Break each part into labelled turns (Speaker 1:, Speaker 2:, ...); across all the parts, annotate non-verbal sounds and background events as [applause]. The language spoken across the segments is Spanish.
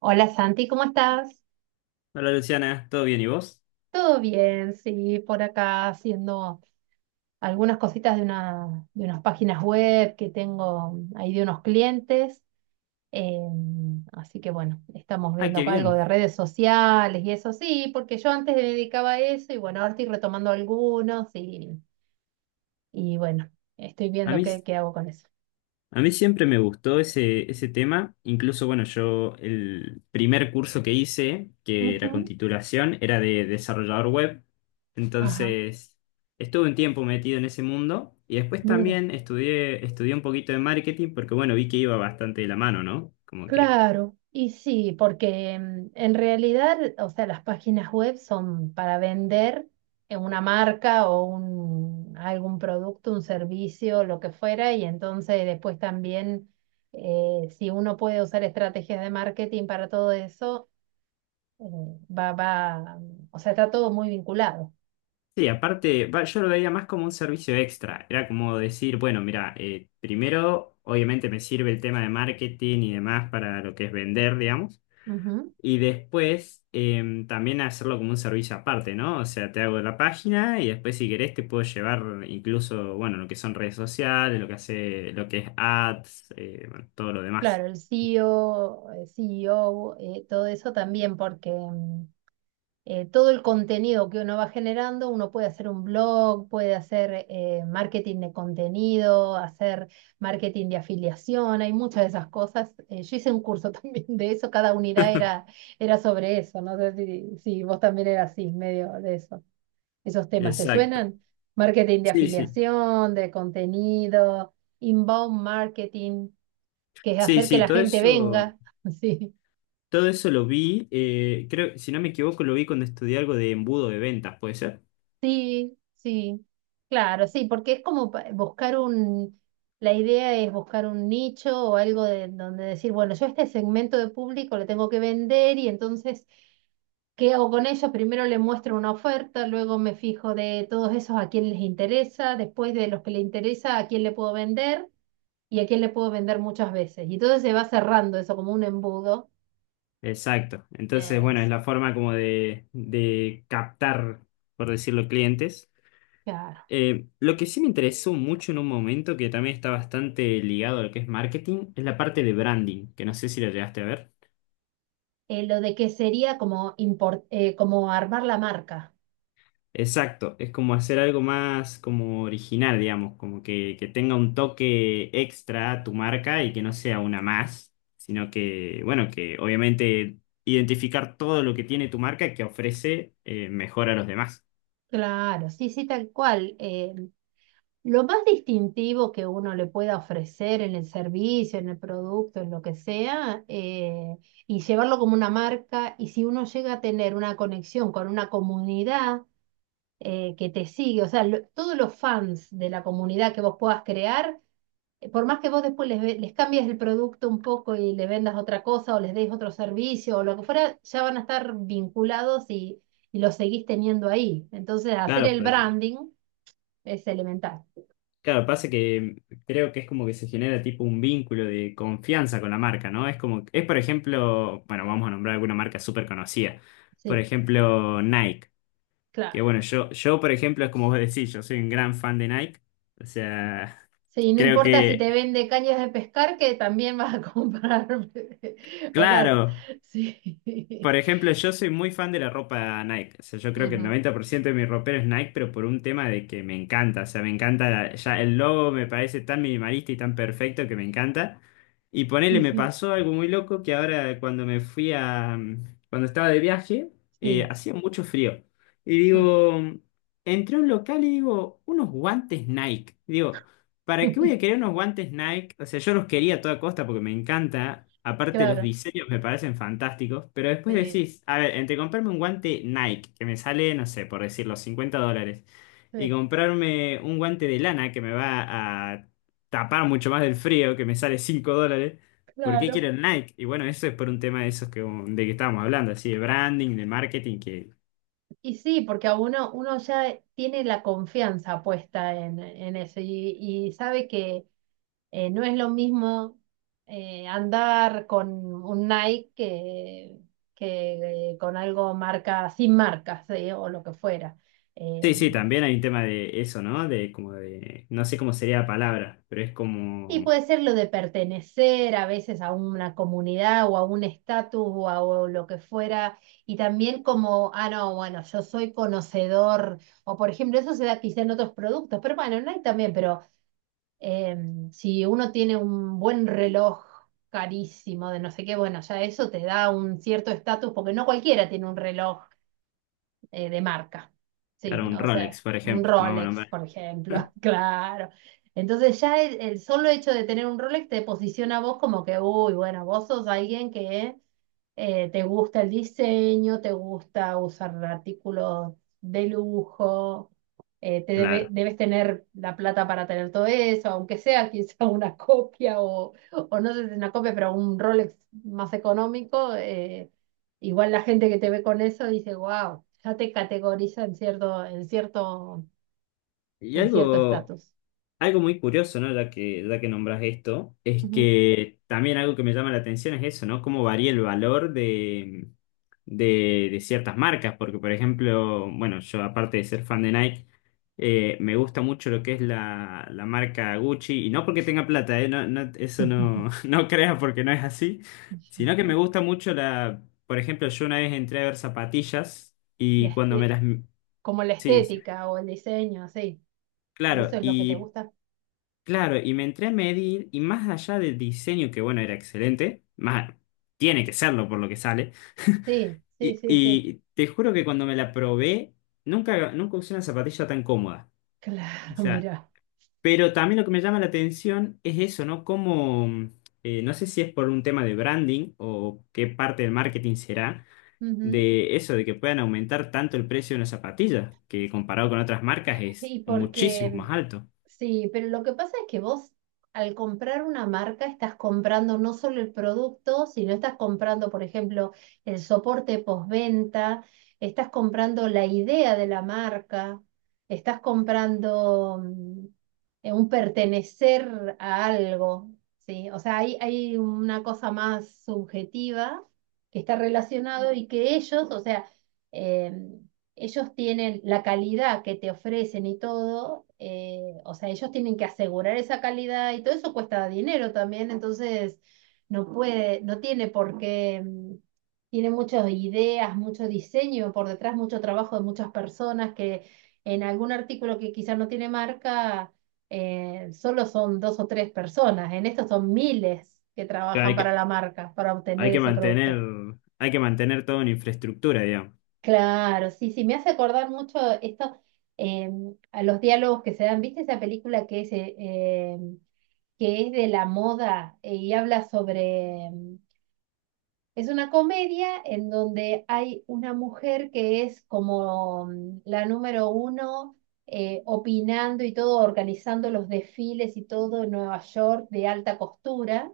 Speaker 1: Hola Santi, ¿cómo estás?
Speaker 2: Hola Luciana, ¿todo bien y vos?
Speaker 1: Todo bien, sí, por acá haciendo algunas cositas de unas páginas web que tengo ahí de unos clientes. eh, Así que bueno, estamos
Speaker 2: Ah,
Speaker 1: viendo
Speaker 2: qué
Speaker 1: algo
Speaker 2: bien.
Speaker 1: de redes sociales y eso sí, porque yo antes me dedicaba a eso y bueno, ahora estoy retomando algunos y bueno, estoy
Speaker 2: A
Speaker 1: viendo
Speaker 2: mí,
Speaker 1: qué hago con eso.
Speaker 2: a mí siempre me gustó ese tema. Incluso, bueno, yo el primer curso que hice, que era con
Speaker 1: Ujú.
Speaker 2: titulación, era de desarrollador web.
Speaker 1: Ajá.
Speaker 2: Entonces, estuve un tiempo metido en ese mundo y después
Speaker 1: Mira.
Speaker 2: también estudié un poquito de marketing porque, bueno, vi que iba bastante de la mano, ¿no? Como que
Speaker 1: Claro, y sí, porque en realidad, o sea, las páginas web son para vender una marca o algún producto, un servicio, lo que fuera, y entonces después también, si uno puede usar estrategias de marketing para todo eso, eh, va, o sea, está todo muy vinculado.
Speaker 2: sí, aparte, va, yo lo veía más como un servicio extra. Era como decir, bueno, mira, primero, obviamente me sirve el tema de marketing y demás para lo que es vender, digamos.
Speaker 1: Ujú.
Speaker 2: Y después, también hacerlo como un servicio aparte, ¿no? O sea, te hago la página y después, si querés, te puedo llevar incluso, bueno, lo que son redes sociales, lo que hace, lo que es ads, bueno, todo lo demás.
Speaker 1: Claro, el CEO, CEO, todo eso también, todo el contenido que uno va generando, uno puede hacer un blog, puede hacer marketing de contenido, hacer marketing de afiliación, hay muchas de esas cosas. Yo hice un curso [laughs] también de eso, cada unidad era sobre eso, no sé si vos también eras así, medio de eso. ¿Esos temas te
Speaker 2: Exacto.
Speaker 1: suenan? Marketing de
Speaker 2: Sí, sí.
Speaker 1: afiliación, de contenido, inbound marketing, que es
Speaker 2: Sí,
Speaker 1: hacer que
Speaker 2: sí,
Speaker 1: la
Speaker 2: todo
Speaker 1: gente
Speaker 2: eso.
Speaker 1: venga, [laughs] sí.
Speaker 2: Todo eso lo vi, creo, si no me equivoco, lo vi cuando estudié algo de embudo de ventas, ¿puede ser?
Speaker 1: Sí, sí, claro, sí, porque es como la idea es buscar un nicho o algo de donde decir, bueno, yo a este segmento de público le tengo que vender y entonces, ¿qué hago con ellos? Primero le muestro una oferta, luego me fijo de todos esos a quién les interesa, después de los que le interesa, a quién le puedo vender y a quién le puedo vender muchas veces. Y entonces se va cerrando eso como un embudo.
Speaker 2: Exacto. Entonces, bueno, es
Speaker 1: Es,
Speaker 2: la forma como de captar, por decirlo, clientes.
Speaker 1: claro.
Speaker 2: Lo que sí me interesó mucho en un momento, que también está bastante ligado a lo que es marketing, es la parte de branding, que no sé si lo llegaste a ver.
Speaker 1: Lo de que sería como, como armar la marca.
Speaker 2: Exacto, es como hacer algo más como original, digamos, como que tenga un toque extra a tu marca y que no sea una más, sino que, bueno, que obviamente identificar todo lo que tiene tu marca que ofrece mejor a los demás.
Speaker 1: Claro, sí, sí, tal cual. Lo más distintivo que uno le pueda ofrecer en el servicio, en el producto, en lo que sea, y llevarlo como una marca, y si uno llega a tener una conexión con una comunidad que te sigue, o sea, todos los fans de la comunidad que vos puedas crear, por más que vos después les cambies el producto un poco y le vendas otra cosa o les des otro servicio o lo que fuera, ya van a estar vinculados y los seguís teniendo ahí. Entonces, hacer
Speaker 2: Claro,
Speaker 1: el
Speaker 2: pero
Speaker 1: branding es elemental.
Speaker 2: claro, pasa que creo que es como que se genera tipo un vínculo de confianza con la marca, ¿no? Es como, es por ejemplo, bueno, vamos a nombrar alguna marca súper conocida. Por
Speaker 1: Sí,
Speaker 2: ejemplo, Nike. Que
Speaker 1: claro.
Speaker 2: bueno, yo, por ejemplo, es como vos decís, yo soy un gran fan de Nike. O sea,
Speaker 1: Sí, no
Speaker 2: creo
Speaker 1: importa si
Speaker 2: que,
Speaker 1: te vende cañas de pescar, que también vas a comprar. [laughs] O sea,
Speaker 2: claro,
Speaker 1: sí.
Speaker 2: por
Speaker 1: [laughs]
Speaker 2: ejemplo, yo soy muy fan de la ropa Nike. O sea, yo creo que el
Speaker 1: Ujú.
Speaker 2: 90% de mi ropero es Nike, pero por un tema de que me encanta. O sea, me encanta, la ya el logo me parece tan minimalista y tan perfecto que me encanta. Y ponele,
Speaker 1: Sí,
Speaker 2: me
Speaker 1: sí,
Speaker 2: pasó algo muy loco que ahora cuando me fui a, cuando estaba de viaje,
Speaker 1: sí.
Speaker 2: hacía mucho frío. Y
Speaker 1: [laughs]
Speaker 2: digo, entré a un local y digo, unos guantes Nike. Digo, ¿para qué voy a querer unos guantes Nike? O sea, yo los quería a toda costa porque me encanta. Aparte, los
Speaker 1: Claro,
Speaker 2: diseños me parecen fantásticos. Pero después
Speaker 1: sí,
Speaker 2: decís, a ver, entre comprarme un guante Nike, que me sale, no sé, por decirlo, 50 dólares, y
Speaker 1: sí,
Speaker 2: comprarme un guante de lana que me va a tapar mucho más del frío, que me sale 5 dólares, ¿por qué
Speaker 1: claro.
Speaker 2: quiero el Nike? Y bueno, eso es por un tema de esos que, de que estábamos hablando, así de branding, de marketing, que.
Speaker 1: Y sí, porque uno ya tiene la confianza puesta en eso y sabe que no es lo mismo andar con un Nike que, que con algo marca, sin marcas, o lo que fuera. Eh,
Speaker 2: Sí, sí, también hay un tema de eso, ¿no? De como de. No sé cómo sería la palabra, pero es
Speaker 1: Y
Speaker 2: como.
Speaker 1: puede ser lo de pertenecer a veces a una comunidad o a un estatus o a o lo que fuera, y también como, ah, no, bueno, yo soy conocedor, o por ejemplo, eso se da quizá en otros productos, pero bueno, no hay también, pero si uno tiene un buen reloj carísimo de no sé qué, bueno, ya eso te da un cierto estatus, porque no cualquiera tiene un reloj de marca, sí,
Speaker 2: Claro, un
Speaker 1: o
Speaker 2: Rolex,
Speaker 1: sea,
Speaker 2: por
Speaker 1: un
Speaker 2: ejemplo, vamos a
Speaker 1: Rolex,
Speaker 2: nombrar.
Speaker 1: por ejemplo, [laughs] claro. Entonces ya el solo hecho de tener un Rolex te posiciona a vos como que, uy, bueno, vos sos alguien que ¿te gusta el diseño? ¿Te gusta usar artículos de lujo?
Speaker 2: Claro.
Speaker 1: Debes tener la plata para tener todo eso, aunque sea quizá [laughs] una copia o no sé si una copia, pero un Rolex más económico. Igual la gente que te ve con eso dice, wow, ya te categoriza en cierto,
Speaker 2: Y
Speaker 1: en cierto
Speaker 2: algo,
Speaker 1: estatus.
Speaker 2: algo muy curioso, ¿no? Ya que nombras esto, es
Speaker 1: Ujú.
Speaker 2: que también algo que me llama la atención es eso, ¿no? Cómo varía el valor de ciertas marcas. Porque, por ejemplo, bueno, yo aparte de ser fan de Nike, me gusta mucho lo que es la marca Gucci. Y no porque tenga plata, ¿eh? No, no eso no, [laughs]
Speaker 1: [laughs]
Speaker 2: no creas porque no es así. Sino que me gusta mucho la Por ejemplo, yo una vez entré a ver zapatillas
Speaker 1: La
Speaker 2: y cuando me
Speaker 1: este-
Speaker 2: las
Speaker 1: Como la
Speaker 2: Sí, sí,
Speaker 1: estética o el diseño, sí. Eso
Speaker 2: claro.
Speaker 1: es lo que te
Speaker 2: Y
Speaker 1: gusta.
Speaker 2: claro, y me entré a medir y más allá del diseño, que bueno, era excelente, más, tiene que serlo por lo que sale,
Speaker 1: Sí,
Speaker 2: [laughs]
Speaker 1: sí, sí, sí.
Speaker 2: y te juro que cuando me la probé, nunca usé una zapatilla tan cómoda.
Speaker 1: [laughs]
Speaker 2: O
Speaker 1: Claro,
Speaker 2: sea,
Speaker 1: mira.
Speaker 2: pero también lo que me llama la atención es eso, ¿no? Como, no sé si es por un tema de branding o qué parte del marketing será,
Speaker 1: Ujú.
Speaker 2: de eso, de que puedan aumentar tanto el precio de una zapatilla, que comparado con otras marcas es
Speaker 1: Y
Speaker 2: muchísimo
Speaker 1: porque,
Speaker 2: más alto.
Speaker 1: sí, pero lo que pasa es que vos al comprar una marca estás comprando no solo el producto, sino estás comprando, por ejemplo, el soporte postventa, estás comprando la idea de la marca, estás comprando un pertenecer a algo, ¿sí? O sea, hay una cosa más subjetiva que está relacionado y que ellos, o sea, em, ellos tienen la calidad que te ofrecen y todo, o sea, ellos tienen que asegurar esa calidad y todo eso cuesta dinero también, entonces no puede, no tiene por qué, tiene muchas ideas, mucho diseño por detrás, mucho trabajo de muchas personas que en algún artículo que quizás no tiene marca, solo son dos o tres personas, en esto son miles que
Speaker 2: Claro,
Speaker 1: trabajan para la marca, para
Speaker 2: Hay
Speaker 1: obtener
Speaker 2: que
Speaker 1: ese
Speaker 2: mantener,
Speaker 1: producto.
Speaker 2: hay que mantener todo en infraestructura, digamos.
Speaker 1: Claro, sí, sí, me hace acordar mucho esto eh, a los diálogos que se dan. ¿Viste esa película que es de la moda y habla sobre es una comedia en donde hay una mujer que es como la número uno opinando y todo, organizando los desfiles y todo en Nueva York de alta costura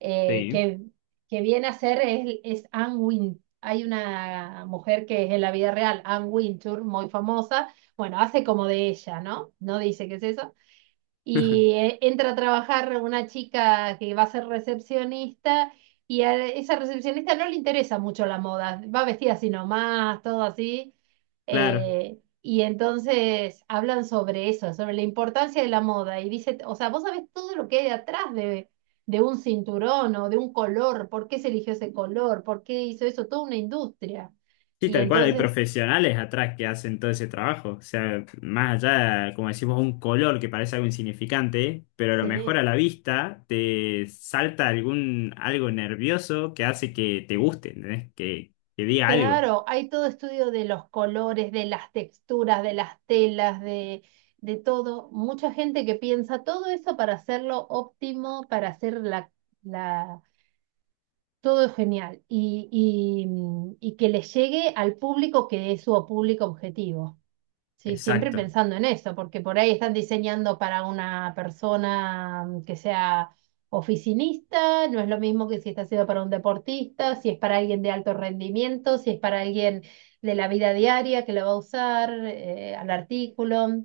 Speaker 1: eh,
Speaker 2: Sí,
Speaker 1: que, que viene a ser es Anne Win. Hay una mujer que es en la vida real, Anne Wintour, muy famosa. Bueno, hace como de ella, ¿no? No dice qué es eso.
Speaker 2: [laughs]
Speaker 1: Entra a trabajar una chica que va a ser recepcionista y a esa recepcionista no le interesa mucho la moda, va vestida así nomás, todo así.
Speaker 2: claro.
Speaker 1: Y entonces hablan sobre eso, sobre la importancia de la moda y dice, o sea, vos sabés todo lo que hay detrás de un cinturón o de un color, por qué se eligió ese color, por qué hizo eso, toda una industria.
Speaker 2: Sí,
Speaker 1: Y
Speaker 2: tal cual, hay
Speaker 1: entonces,
Speaker 2: profesionales atrás que hacen todo ese trabajo. O sea, más allá, como decimos, un color que parece algo insignificante, pero a lo mejor
Speaker 1: sí.
Speaker 2: a la vista te salta algún algo nervioso que hace que te guste, ¿entendés? Que diga algo.
Speaker 1: Claro, hay todo estudio de los colores, de las texturas, de las telas, de todo. Mucha gente que piensa todo eso para hacerlo óptimo, para hacer la, todo genial y que le llegue al público que es su público objetivo. Sí, siempre
Speaker 2: Exacto.
Speaker 1: pensando en eso, porque por ahí están diseñando para una persona que sea oficinista, no es lo mismo que si está siendo para un deportista, si es para alguien de alto rendimiento, si es para alguien de la vida diaria que lo va a usar, al artículo.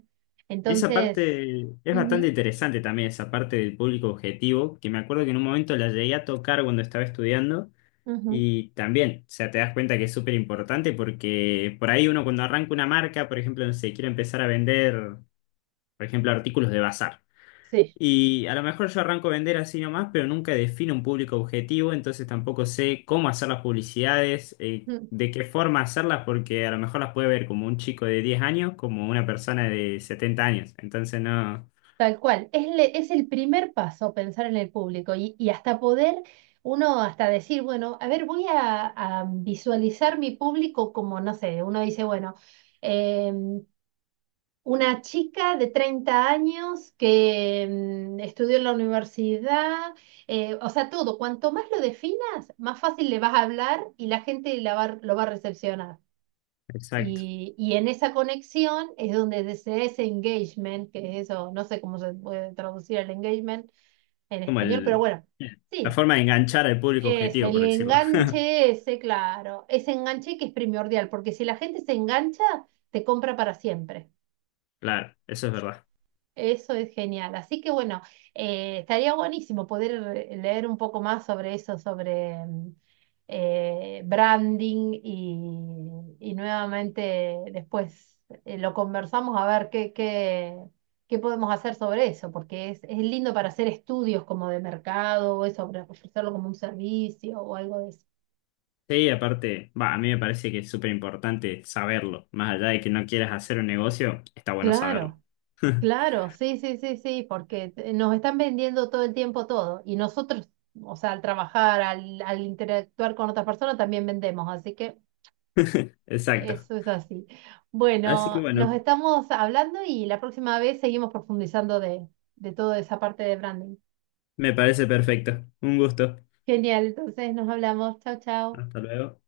Speaker 2: Y esa
Speaker 1: Entonces,
Speaker 2: parte es bastante interesante también, esa parte del público objetivo, que me acuerdo que en un momento la llegué a tocar cuando estaba estudiando.
Speaker 1: ujú, ujú,
Speaker 2: Y también, o sea, te das cuenta que es súper importante porque por ahí uno cuando arranca una marca, por ejemplo, no sé, quiere empezar a vender, por ejemplo, artículos de bazar.
Speaker 1: sí.
Speaker 2: Y a lo mejor yo arranco a vender así nomás, pero nunca defino un público objetivo, entonces tampoco sé cómo hacer las publicidades, de qué forma hacerlas, porque a lo mejor las puede ver como un chico de 10 años, como una persona de 70 años. Entonces no,
Speaker 1: Tal cual, es el primer paso pensar en el público y hasta poder uno hasta decir, bueno, a ver, voy a visualizar mi público como, no sé, uno dice, bueno, eh, una chica de 30 años que estudió en la universidad, o sea, todo, cuanto más lo definas, más fácil le vas a hablar y la gente lo va a recepcionar.
Speaker 2: exacto,
Speaker 1: Y en esa conexión es donde se da ese engagement, que es eso, no sé cómo se puede traducir el engagement en
Speaker 2: como
Speaker 1: español, pero
Speaker 2: el,
Speaker 1: bueno,
Speaker 2: la
Speaker 1: sí,
Speaker 2: forma de enganchar al público
Speaker 1: es
Speaker 2: objetivo,
Speaker 1: el
Speaker 2: por decirlo. [laughs]
Speaker 1: enganche ese, claro, ese enganche que es primordial, porque si la gente se engancha, te compra para siempre.
Speaker 2: Claro, eso es verdad.
Speaker 1: Eso es genial. Así que bueno, estaría buenísimo poder leer un poco más sobre eso, sobre branding y nuevamente después lo conversamos a ver qué podemos hacer sobre eso, porque es lindo para hacer estudios como de mercado o eso, para ofrecerlo como un servicio o algo de eso.
Speaker 2: Sí, aparte, va, a mí me parece que es súper importante saberlo. Más allá de que no quieras hacer un negocio, está bueno saberlo.
Speaker 1: Claro.
Speaker 2: [laughs]
Speaker 1: Claro, sí, sí, sí, sí, porque nos están vendiendo todo el tiempo todo y nosotros, o sea, al trabajar, al interactuar con otras personas también vendemos, así que
Speaker 2: Exacto.
Speaker 1: eso es así.
Speaker 2: Así que
Speaker 1: Bueno, nos
Speaker 2: bueno,
Speaker 1: estamos hablando y la próxima vez seguimos profundizando de toda esa parte de branding.
Speaker 2: me parece perfecto. Un gusto.
Speaker 1: Genial, entonces nos hablamos. Chao, chao.
Speaker 2: Hasta luego.